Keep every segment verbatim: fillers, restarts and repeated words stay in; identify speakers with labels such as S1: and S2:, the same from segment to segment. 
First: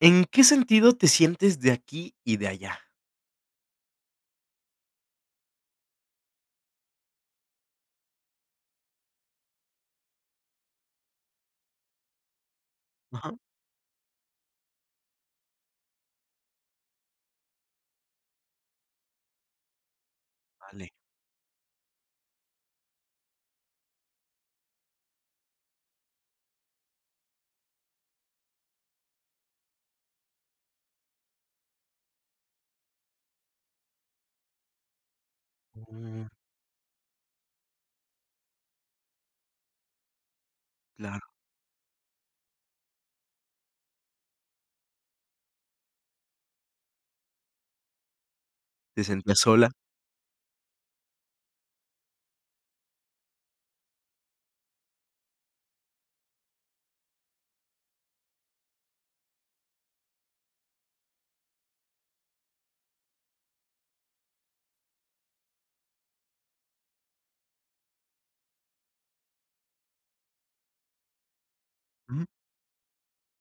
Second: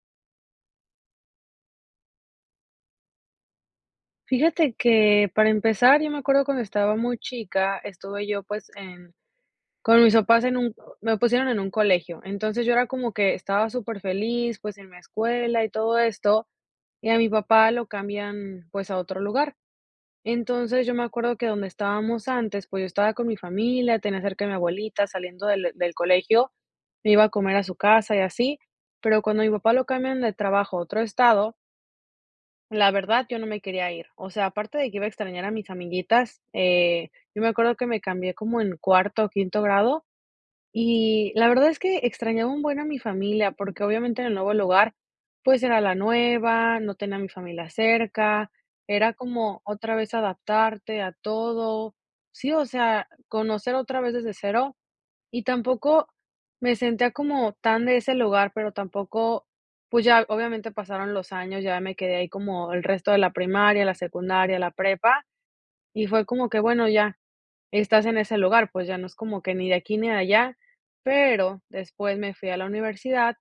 S1: ¿En qué sentido te sientes de aquí y de allá?
S2: Fíjate que para empezar, yo me acuerdo cuando estaba muy chica, estuve yo pues en, con mis papás en un, me pusieron en un colegio, entonces yo era como
S1: Ajá,
S2: que estaba súper feliz pues en mi escuela y todo esto, y a mi papá lo cambian pues a otro lugar. Entonces
S1: vale.
S2: yo me acuerdo que donde estábamos antes, pues yo estaba con mi familia, tenía cerca a mi abuelita saliendo del, del colegio, me iba a comer a su casa y así, pero cuando mi papá lo cambian de trabajo a otro estado, la verdad, yo no me quería ir. O sea, aparte de que iba a extrañar a mis
S1: Mm,
S2: amiguitas, eh, yo me acuerdo que me cambié como en cuarto o quinto grado
S1: claro,
S2: y la verdad es que extrañaba un buen a mi familia porque obviamente en el nuevo lugar pues era la nueva, no tenía a mi familia cerca,
S1: te
S2: era
S1: sentías
S2: como
S1: sola.
S2: otra vez adaptarte a todo. Sí, o sea, conocer otra vez desde cero y tampoco me sentía como tan de ese lugar, pero tampoco, pues ya obviamente pasaron los años, ya me quedé ahí como el resto de la primaria, la secundaria, la prepa, y fue como que, bueno, ya estás en ese lugar, pues ya no es como que ni de aquí ni de allá, pero después
S1: Ujú.
S2: me fui a la universidad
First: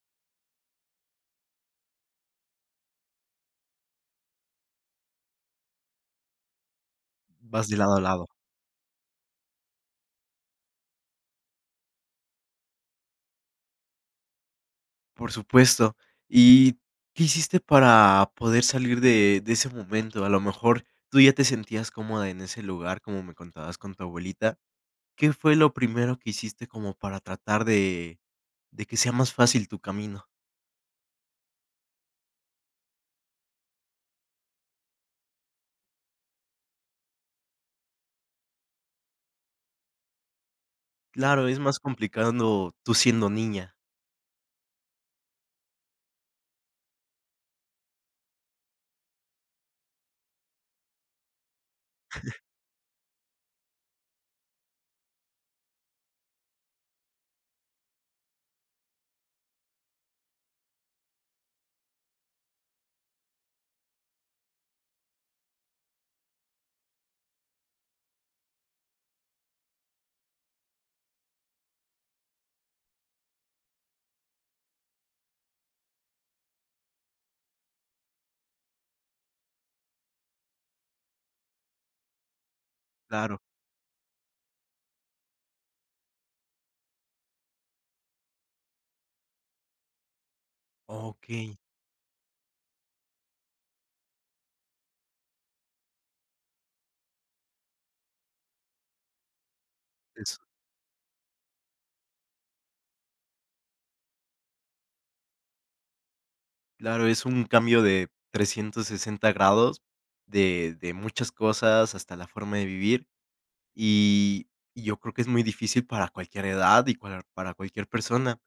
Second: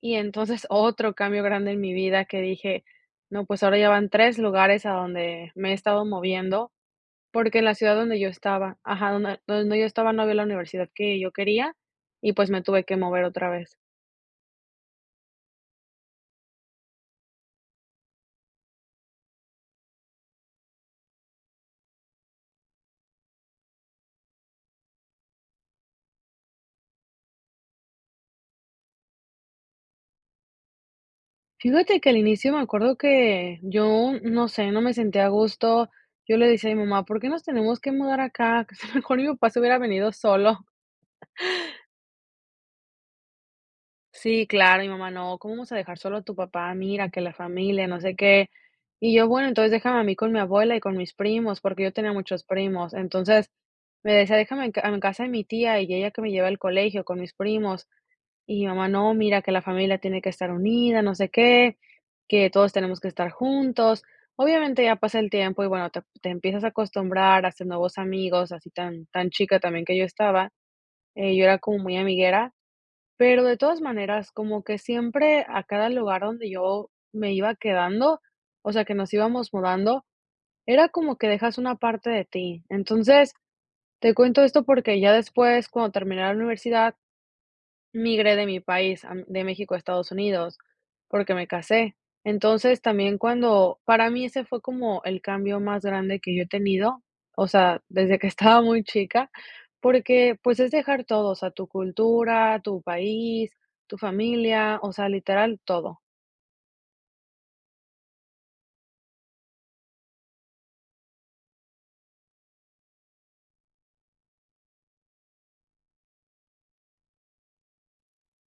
S2: y entonces otro cambio grande en mi vida que dije, no, pues ahora ya van tres lugares a donde me he estado moviendo porque en
S1: Vas
S2: la
S1: de
S2: ciudad
S1: lado a
S2: donde
S1: lado.
S2: yo estaba ajá, donde donde yo estaba no había la universidad que yo quería y, pues, me tuve que mover otra vez.
S1: Por supuesto. ¿Y qué hiciste para poder salir de de ese momento? A lo mejor tú ya te sentías cómoda en ese lugar, como me contabas con tu abuelita. ¿Qué fue lo primero que hiciste como para tratar de de que sea más fácil tu camino?
S2: Fíjate que al inicio me acuerdo que yo, no sé, no me sentía a gusto. Yo le decía a mi mamá: "¿Por qué nos tenemos que mudar acá? Que a lo mejor mi papá se hubiera venido solo".
S1: Claro, es más complicado tú siendo niña.
S2: Sí, claro, mi mamá: "No, ¿cómo vamos a dejar solo a tu papá? Mira, que la familia, no sé qué". Y yo: "Bueno, entonces déjame a mí con mi abuela y con mis primos", porque yo tenía muchos primos. Entonces, me decía: "Déjame en ca en casa de mi tía y ella que me lleva al colegio con mis primos". Y mi mamá: "No, mira que la familia tiene que estar unida, no sé qué, que todos tenemos que estar juntos". Obviamente, ya pasa el tiempo y bueno, te te empiezas a acostumbrar, haces nuevos amigos, así tan tan chica también que yo estaba, eh, yo era como muy amiguera, pero de todas maneras, como que siempre a cada lugar donde yo me iba quedando, o sea, que nos íbamos mudando, era como que dejas una parte de ti. Entonces,
S1: Claro.
S2: te cuento esto porque ya después, cuando terminé la universidad, migré de mi país, a de México a Estados Unidos, porque me
S1: Okey.
S2: casé. Entonces, también cuando para mí ese fue como el cambio más grande que yo he tenido, o sea, desde que estaba muy chica, porque, pues, es dejar todo, o sea, tu cultura, tu país, tu familia, o sea, literal todo.
S1: Claro, es un cambio de trescientos sesenta grados de de muchas cosas, hasta la forma de vivir, y y yo creo que es muy difícil para cualquier edad y para para cualquier persona.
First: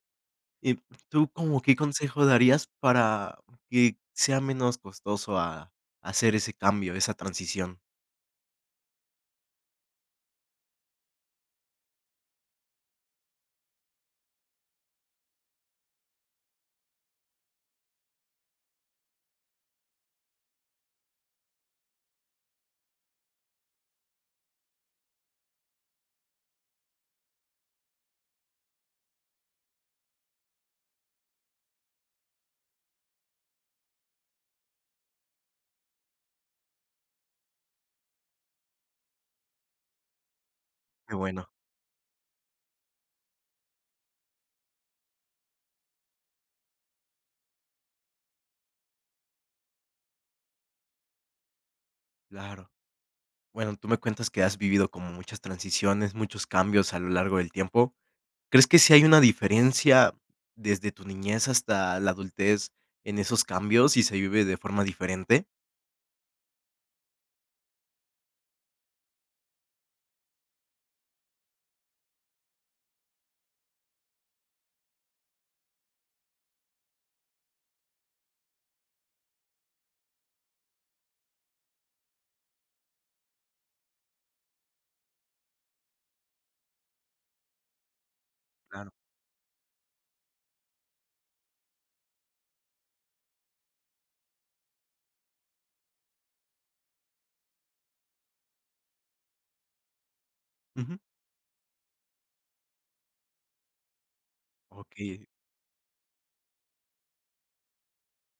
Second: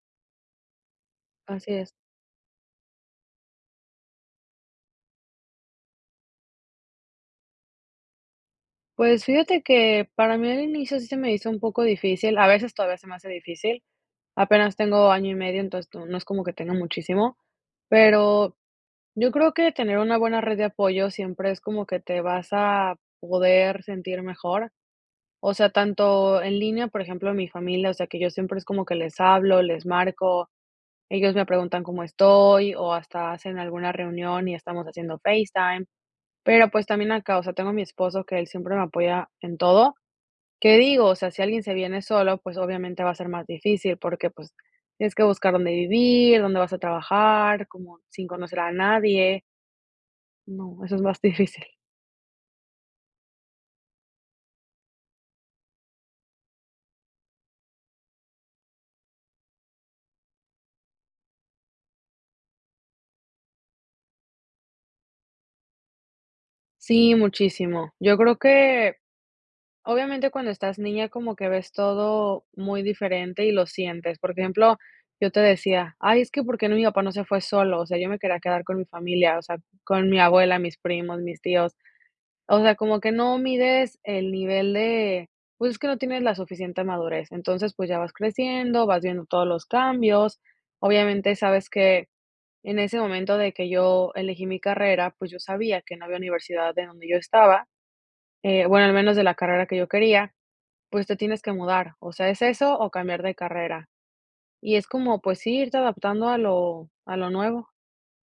S1: Y ¿tú como
S2: Así
S1: qué
S2: es.
S1: consejo darías para que sea menos costoso a hacer ese cambio, esa transición?
S2: Pues fíjate que para mí al inicio sí se me hizo un poco difícil, a veces todavía se me hace difícil, apenas tengo año y medio, entonces no no es como que tenga muchísimo, pero yo creo que tener una buena red de apoyo siempre es como que te vas a poder sentir mejor, o sea, tanto en línea, por ejemplo, en mi familia, o sea, que yo siempre es como que les hablo, les marco, ellos me preguntan cómo estoy o hasta hacen alguna reunión y estamos haciendo FaceTime, pero pues también acá, o sea, tengo a mi esposo que él siempre me apoya en todo. ¿Qué digo? O
S1: Qué
S2: sea, si
S1: bueno,
S2: alguien se viene solo, pues obviamente va a ser más difícil porque pues tienes que buscar dónde vivir, dónde vas a trabajar, como sin conocer a nadie. No, eso es más difícil.
S1: claro. Bueno, tú me cuentas que has vivido como muchas transiciones, muchos cambios a lo largo del tiempo. ¿Crees que sí hay una diferencia desde tu niñez hasta la adultez en esos cambios y se vive de forma diferente?
S2: Sí, muchísimo. Yo creo que obviamente cuando estás niña como que ves todo muy diferente y lo sientes. Por ejemplo, yo te decía, ay, es que ¿por qué no mi papá no se fue solo? O sea, yo me quería quedar con mi familia, o sea, con mi abuela, mis primos, mis tíos. O sea, como que no mides el nivel de, pues, es que no tienes la suficiente madurez. Entonces, pues, ya vas creciendo,
S1: Claro.
S2: vas viendo todos los cambios. Obviamente, sabes que en ese momento de que yo elegí mi carrera, pues, yo sabía que no había universidad de donde yo estaba, eh, bueno, al menos de la carrera que yo quería,
S1: Ujú.
S2: pues, te tienes que mudar. O sea, es eso o cambiar de carrera. Y es
S1: Okey,
S2: como, pues sí, irte adaptando a lo a lo nuevo.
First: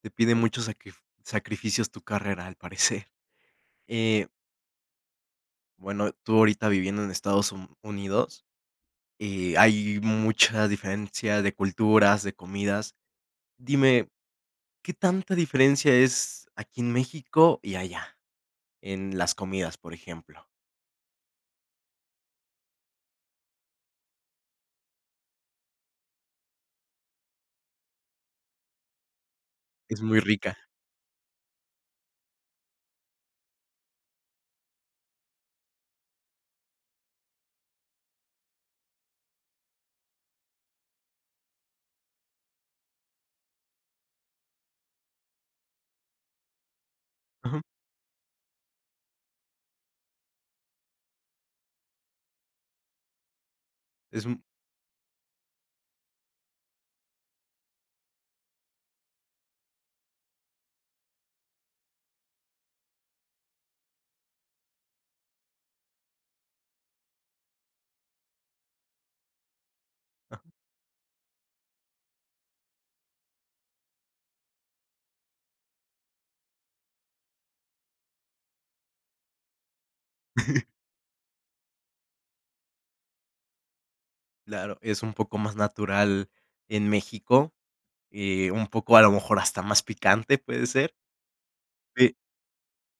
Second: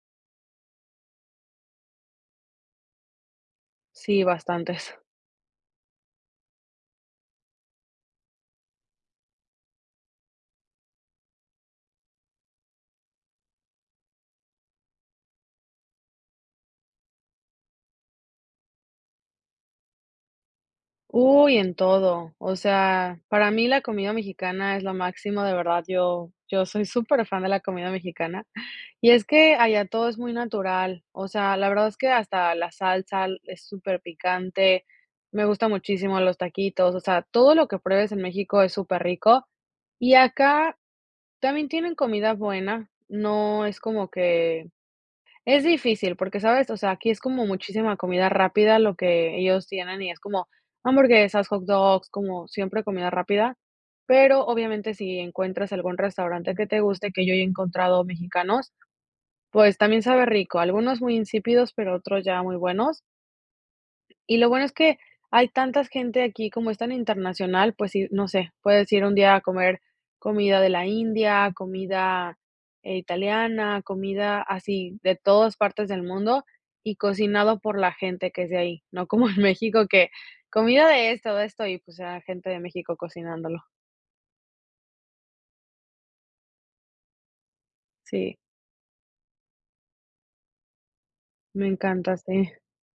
S1: te pide muchos sacrif sacrificios tu carrera, al parecer.
S2: Sí,
S1: Eh,
S2: bastantes.
S1: bueno, tú ahorita viviendo en Estados Un Unidos, eh, hay mucha diferencia de culturas, de comidas. Dime, ¿qué tanta diferencia es aquí en México y allá? En las comidas, por ejemplo.
S2: Uy, en todo. O sea, para mí la comida mexicana es lo máximo, de verdad. Yo, yo soy súper fan de la comida mexicana. Y es que allá
S1: Es
S2: todo es
S1: muy
S2: muy
S1: rica.
S2: natural. O sea, la verdad es que hasta la salsa es súper picante. Me gusta muchísimo los taquitos. O sea, todo lo que pruebes en México es súper rico. Y acá también tienen comida buena. No es como que es difícil porque, ¿sabes? O sea, aquí es como
S1: Ujú.
S2: muchísima comida rápida lo que ellos tienen y es como hamburguesas, hot dogs, como siempre comida rápida.
S1: Es, mm
S2: Pero obviamente si encuentras algún restaurante que te guste, que yo he encontrado mexicanos, pues también sabe rico. Algunos muy insípidos, pero otros ya muy buenos. Y lo bueno es que hay tantas gente aquí, como es tan internacional, pues sí, no sé, puedes ir un día a comer comida de la India, comida, eh, italiana, comida así de todas partes del mundo y cocinado por la gente que es de ahí, no como en México que comida de esto, de esto y, pues, la gente de México cocinándolo.
S1: Claro, es un poco más natural en México,
S2: Sí,
S1: eh, un poco, a lo mejor, hasta más picante, puede ser.
S2: me encanta,
S1: Sí,
S2: sí.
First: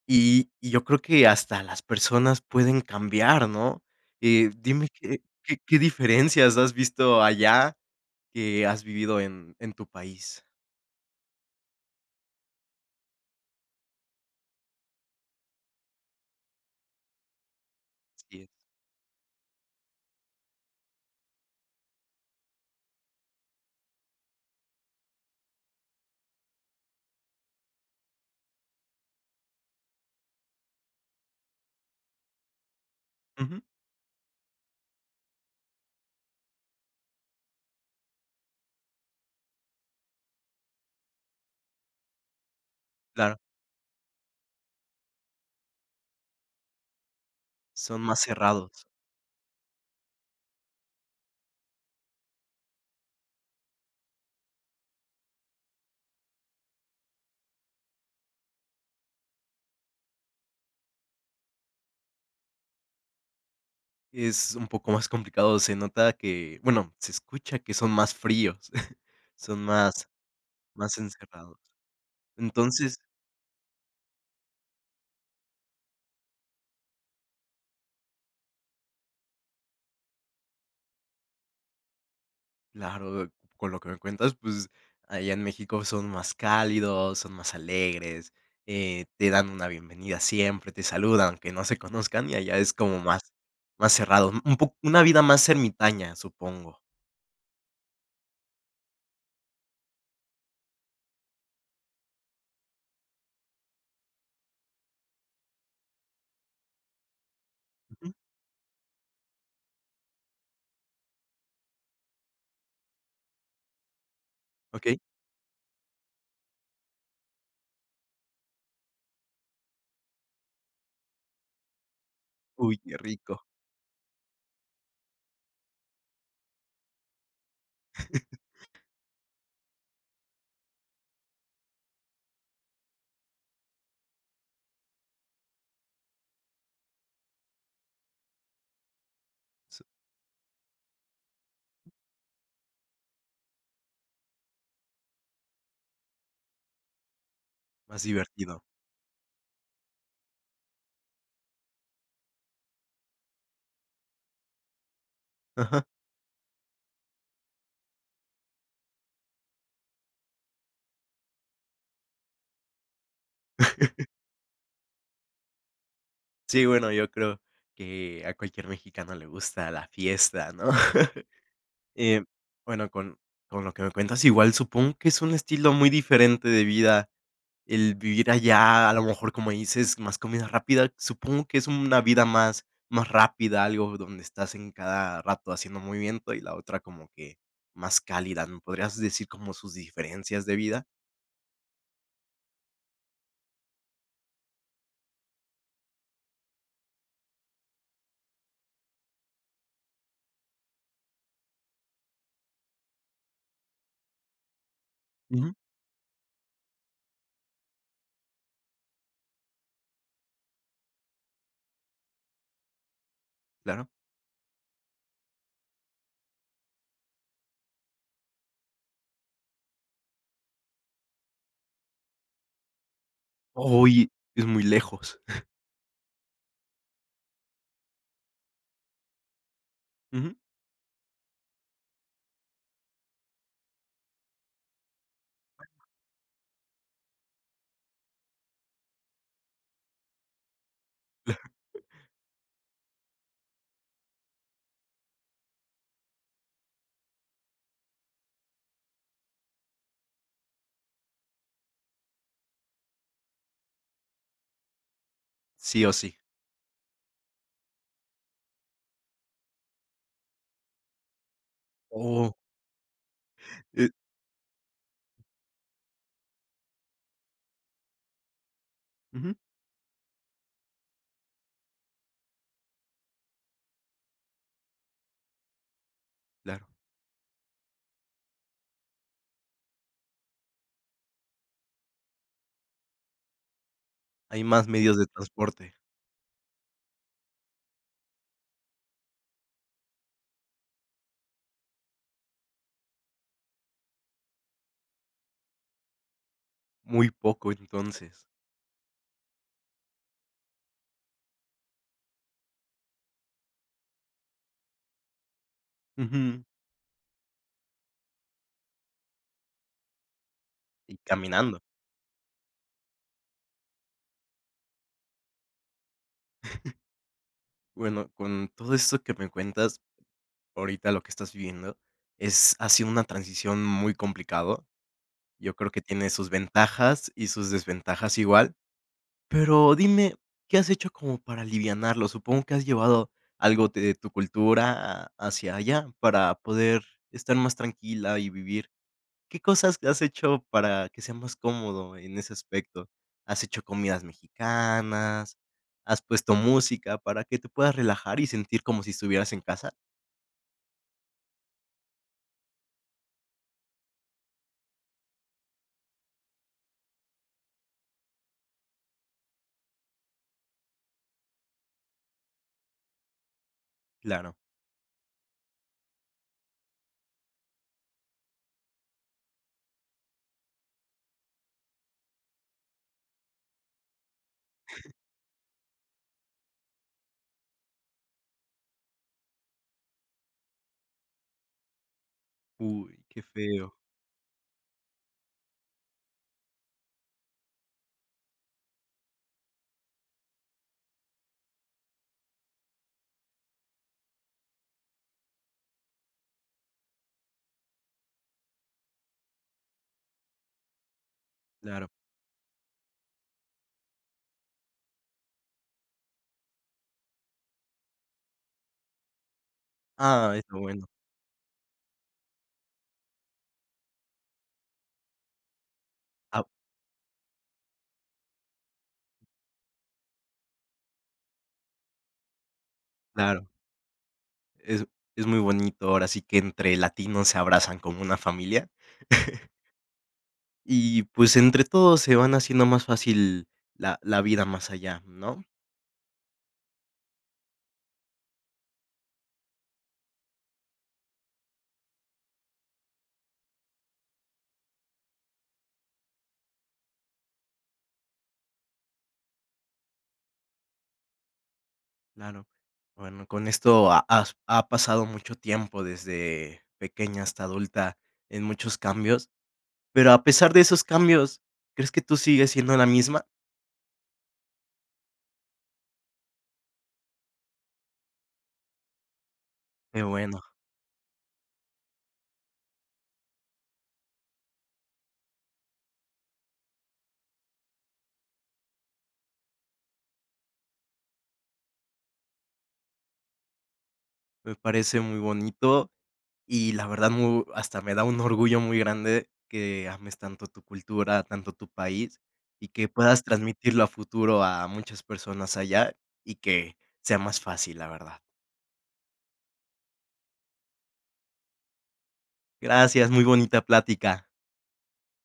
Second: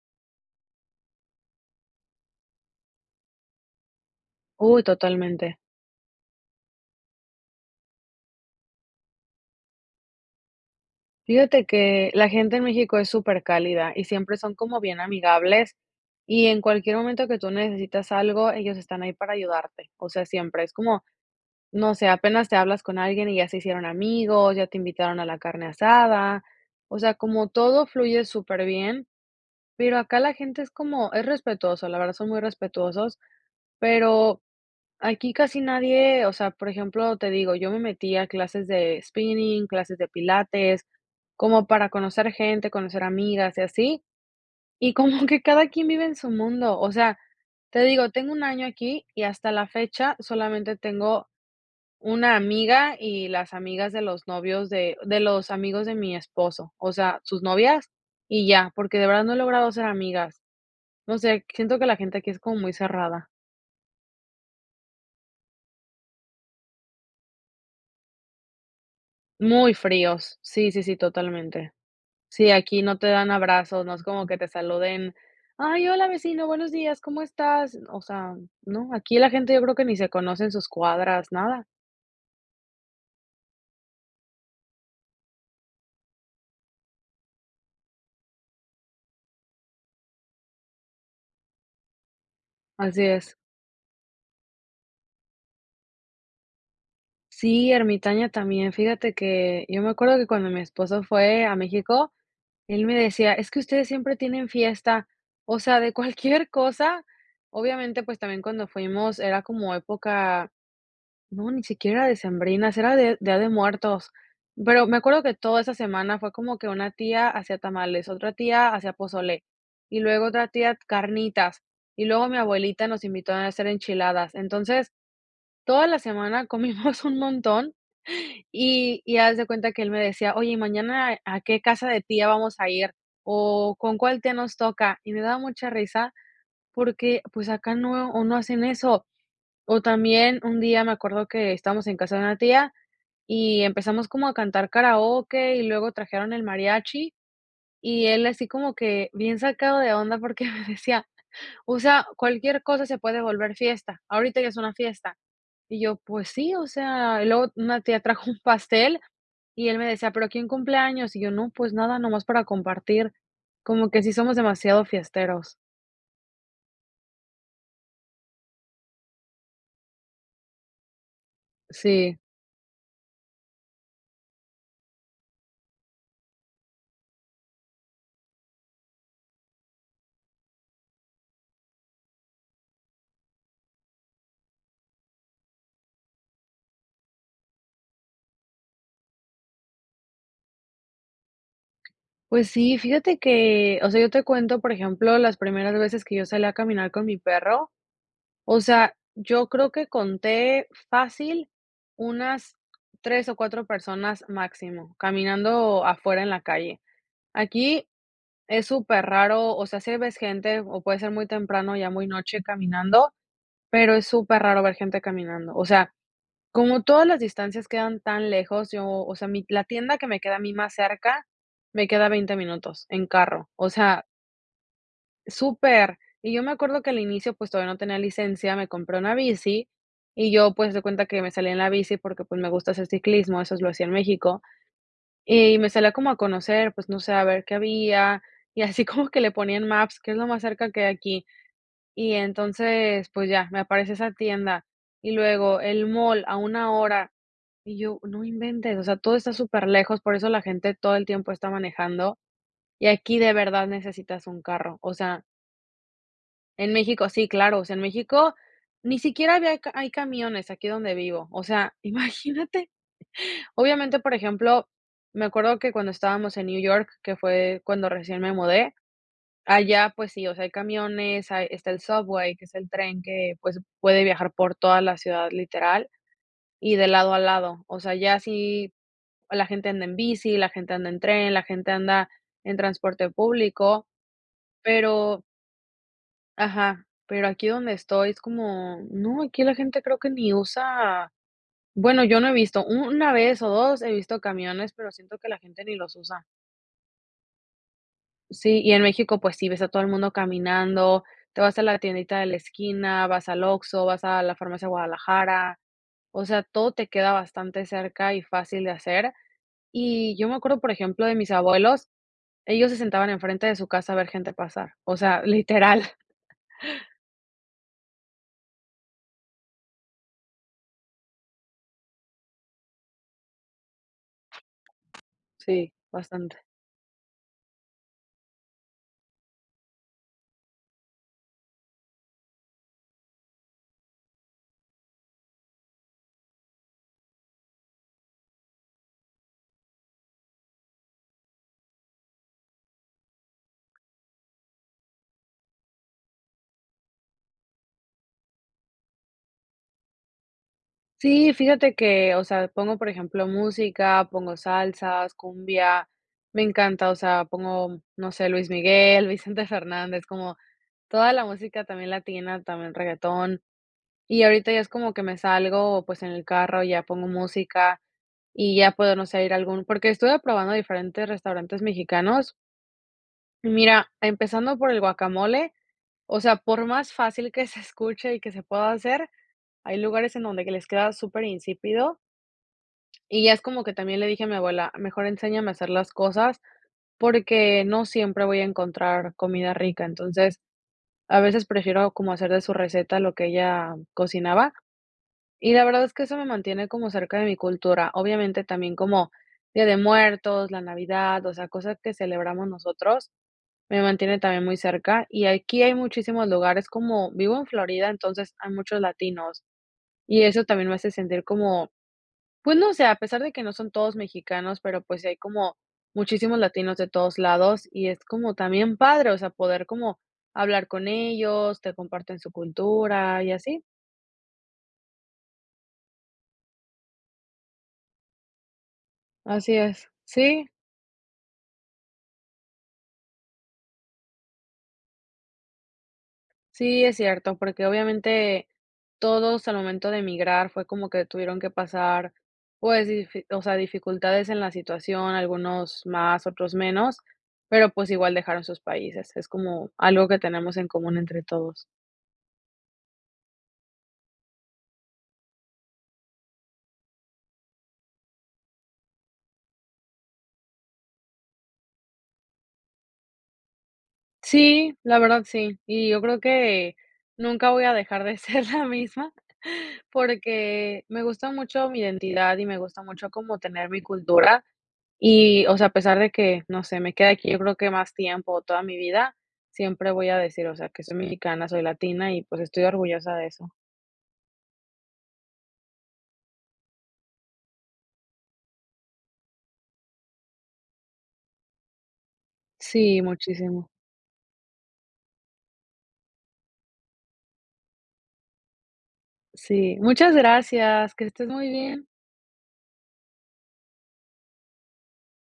S1: y y yo creo que hasta las personas pueden cambiar, ¿no? Eh,
S2: Uy,
S1: dime qué
S2: totalmente.
S1: qué qué diferencias has visto allá, que has vivido en en tu país.
S2: Fíjate que la gente en México es súper cálida y siempre son como bien amigables y en cualquier momento que tú necesitas
S1: Sí.
S2: algo, ellos están ahí para ayudarte. O sea, siempre es como, no sé, apenas te hablas con alguien y ya se hicieron amigos, ya te invitaron a la carne asada. O sea, como todo fluye súper bien, pero acá la gente es como, es respetuoso, la verdad son muy respetuosos,
S1: Ujú,
S2: pero aquí casi nadie, o sea, por ejemplo, te digo, yo me metí a clases de spinning, clases de pilates, como para conocer gente, conocer
S1: claro,
S2: amigas y así, y como que cada quien vive en su mundo. O sea, te
S1: son
S2: digo,
S1: más
S2: tengo un año
S1: cerrados,
S2: aquí y hasta la fecha solamente tengo una amiga y las amigas de los novios de, de los amigos de mi esposo, o sea, sus novias y ya, porque de verdad no he logrado ser amigas. No sé, siento que la gente aquí es como muy cerrada,
S1: es un poco más complicado, se nota que, bueno, se escucha que son más fríos, son
S2: muy
S1: más
S2: fríos. Sí, sí, sí,
S1: más encerrados.
S2: totalmente. Sí, aquí no
S1: Entonces.
S2: te dan abrazos, no es como que te saluden: "Ay, hola vecino, buenos días, ¿cómo estás?". O sea, no, aquí la gente yo creo que ni se conoce en sus cuadras, nada.
S1: Claro, con lo que me cuentas, pues, allá en México son más cálidos, son más alegres, eh, te dan una bienvenida siempre, te saludan, aunque no se conozcan, y allá es como
S2: Así
S1: más
S2: es.
S1: más cerrado, un poco una vida más ermitaña, supongo.
S2: Sí, ermitaña también. Fíjate que yo me acuerdo que cuando mi esposo fue a México, él me decía: "Es que ustedes siempre tienen fiesta". O sea, de cualquier cosa. Obviamente,
S1: Ujú,
S2: pues, también cuando fuimos era como época. No, ni siquiera decembrinas, era de Día de Muertos. Pero me
S1: okey.
S2: acuerdo que toda esa semana fue como que una tía hacía tamales, otra tía hacía pozole, y luego otra tía carnitas, y luego mi
S1: Uy,
S2: abuelita
S1: qué
S2: nos invitó
S1: rico.
S2: a hacer enchiladas. Entonces, toda la semana comimos un montón y y haz de cuenta que él me decía: "Oye, ¿y mañana a qué casa de tía vamos a ir? ¿O con cuál tía nos toca?". Y me daba mucha risa porque, pues, acá no o no hacen eso.
S1: S
S2: O también un día me acuerdo que estábamos en casa de una tía y empezamos como a cantar karaoke y luego trajeron el mariachi
S1: Más
S2: y él así
S1: divertido.
S2: como que bien sacado de onda porque me decía, o sea, cualquier cosa se puede volver fiesta, ahorita ya es una fiesta. Y
S1: Ajá.
S2: yo, pues sí, o sea, y luego una tía trajo un pastel y él me decía, pero ¿quién cumple años? Y yo, no, pues nada, nomás para compartir, como que sí somos demasiado fiesteros.
S1: Sí, bueno, yo creo que a cualquier mexicano le gusta la fiesta, ¿no?
S2: Sí.
S1: Eh, bueno, con con lo que me cuentas, igual supongo que es un estilo muy diferente de vida. El vivir allá, a lo mejor, como dices, más comida rápida, supongo que es una vida más más rápida, algo donde estás en cada rato haciendo movimiento, y la otra como que más cálida. ¿Me podrías decir como sus diferencias de vida?
S2: Pues sí, fíjate que, o sea, yo te cuento, por ejemplo, las primeras veces que yo salí a caminar con mi perro, o sea, yo creo que conté fácil unas tres o cuatro personas máximo,
S1: Ujú.
S2: caminando afuera en la calle. Aquí es súper raro, o sea, sí ves gente, o puede ser muy temprano, ya muy noche caminando,
S1: Claro.
S2: pero es súper raro ver gente caminando. O sea, como todas las distancias quedan tan lejos, yo, o sea, mi la tienda que me queda a mí más cerca, me queda a veinte minutos en carro, o sea,
S1: Hoy es muy lejos.
S2: súper. Y yo me acuerdo que al inicio, pues, todavía no tenía licencia, me compré una bici y
S1: Ujú.
S2: yo, pues, haz de cuenta que me salí en la bici porque, pues, me gusta hacer ciclismo, eso lo hacía en México, y me salía como a conocer, pues, no sé, a ver qué había, y así como que le ponían Maps, que es lo más cerca que hay aquí. Y entonces, pues ya, me aparece esa tienda. Y luego el mall a una hora. Y yo, no inventes, o sea, todo está súper lejos, por eso la gente todo el tiempo está manejando. Y aquí de verdad necesitas un carro. O sea,
S1: Sí o sí.
S2: en México sí, claro, o sea, en México ni siquiera había ca- hay camiones. Aquí donde vivo, o sea,
S1: Oh.
S2: imagínate.
S1: eh,
S2: Obviamente, por ejemplo, me acuerdo que cuando estábamos en New York, que fue cuando recién me mudé,
S1: Ujú,
S2: allá, pues sí, o sea, hay camiones, hay, está el Subway, que es el tren que, pues, puede viajar por toda la ciudad, literal,
S1: claro.
S2: y de lado a lado. O sea, ya sí, la gente anda en bici, la gente anda en tren, la gente anda en transporte público,
S1: Hay más medios de
S2: pero
S1: transporte,
S2: ajá, pero aquí donde estoy es como, no, aquí la gente creo que ni usa, bueno, yo no he visto, una vez o dos he visto camiones, pero siento que la gente ni los usa.
S1: muy poco entonces.
S2: Sí, y en México, pues sí, ves a todo el mundo caminando, te vas a la tiendita de la esquina, vas al Oxxo, vas a la farmacia Guadalajara, o sea,
S1: Ujú,
S2: todo te queda bastante cerca y fácil de hacer. Y yo me acuerdo, por
S1: y
S2: ejemplo, de mis
S1: caminando.
S2: abuelos, ellos se sentaban enfrente de su casa a ver gente pasar, o sea, literal.
S1: Bueno, con todo esto que me cuentas ahorita lo que estás viviendo es ha sido una transición muy complicado. Yo creo
S2: Sí,
S1: que tiene sus
S2: bastante.
S1: ventajas y sus desventajas igual, pero dime, ¿qué has hecho como para alivianarlo? Supongo que has llevado algo de tu cultura a- hacia allá para poder estar más tranquila y vivir. ¿Qué cosas has hecho para que sea más cómodo en ese aspecto? ¿Has hecho comidas mexicanas? ¿Has puesto música para que te puedas relajar y sentir como si estuvieras en casa?
S2: Sí, fíjate que, o sea, pongo, por ejemplo, música, pongo salsas, cumbia, me encanta, o sea, pongo, no sé, Luis Miguel, Vicente Fernández, como toda la música también latina, también reggaetón, y
S1: Claro.
S2: ahorita ya es como que me salgo, pues, en el carro, ya pongo música y ya puedo, no sé, ir a algún, porque estuve probando diferentes restaurantes mexicanos. Y mira, empezando por el guacamole, o sea, por más fácil que se escuche y que se pueda hacer, hay lugares en donde que les queda súper insípido,
S1: Uy, qué
S2: y ya es como que
S1: feo.
S2: también le dije a mi abuela: "Mejor enséñame a hacer las cosas, porque no siempre voy a encontrar comida rica". Entonces, a veces prefiero como hacer de su receta lo que ella cocinaba, y la verdad es que eso me mantiene como cerca de mi cultura. Obviamente también como Día de Muertos, la Navidad, o sea, cosas
S1: Claro.
S2: que celebramos nosotros, me mantiene también muy cerca. Y aquí hay muchísimos lugares, como vivo en Florida, entonces hay muchos latinos, y
S1: Ah,
S2: eso
S1: es lo
S2: también me
S1: bueno.
S2: hace sentir como, pues no sé, a pesar de que no son todos mexicanos, pero pues sí hay como muchísimos
S1: Ah,
S2: latinos de todos lados, y es como también padre, o sea, poder como hablar con ellos, te comparten su cultura y
S1: claro,
S2: así.
S1: es es muy bonito, ahora sí que entre latinos se abrazan como una familia.
S2: Así es. Sí,
S1: Y, pues, entre todos se van haciendo más fácil la la vida más allá, ¿no?
S2: sí, es cierto, porque obviamente todos al momento de emigrar fue como que tuvieron que pasar, pues, difi- o sea, dificultades en la situación, algunos más, otros menos, pero pues igual dejaron sus países. Es como algo que tenemos en común entre todos.
S1: Claro. Bueno, con esto ha has ha pasado mucho tiempo desde pequeña hasta adulta en muchos cambios, pero a pesar de esos cambios, ¿crees que tú sigues siendo la misma?
S2: Sí, la verdad sí. Y yo creo que nunca voy a dejar de ser la misma,
S1: Qué bueno,
S2: porque me gusta mucho mi identidad y me gusta mucho como tener mi cultura. Y, o sea, a pesar de que, no sé, me queda aquí yo creo que más tiempo, toda mi vida, siempre voy a decir, o sea, que soy mexicana, soy latina y pues estoy orgullosa de eso.
S1: me parece muy bonito. Y la verdad, mu hasta me da un orgullo muy grande que ames tanto tu cultura, tanto tu país, y que
S2: Sí,
S1: puedas
S2: muchísimo.
S1: transmitirlo a futuro a muchas personas allá, y que sea más fácil, la verdad.
S2: Sí, muchas gracias, que estés muy bien.
S1: Gracias, muy bonita plática.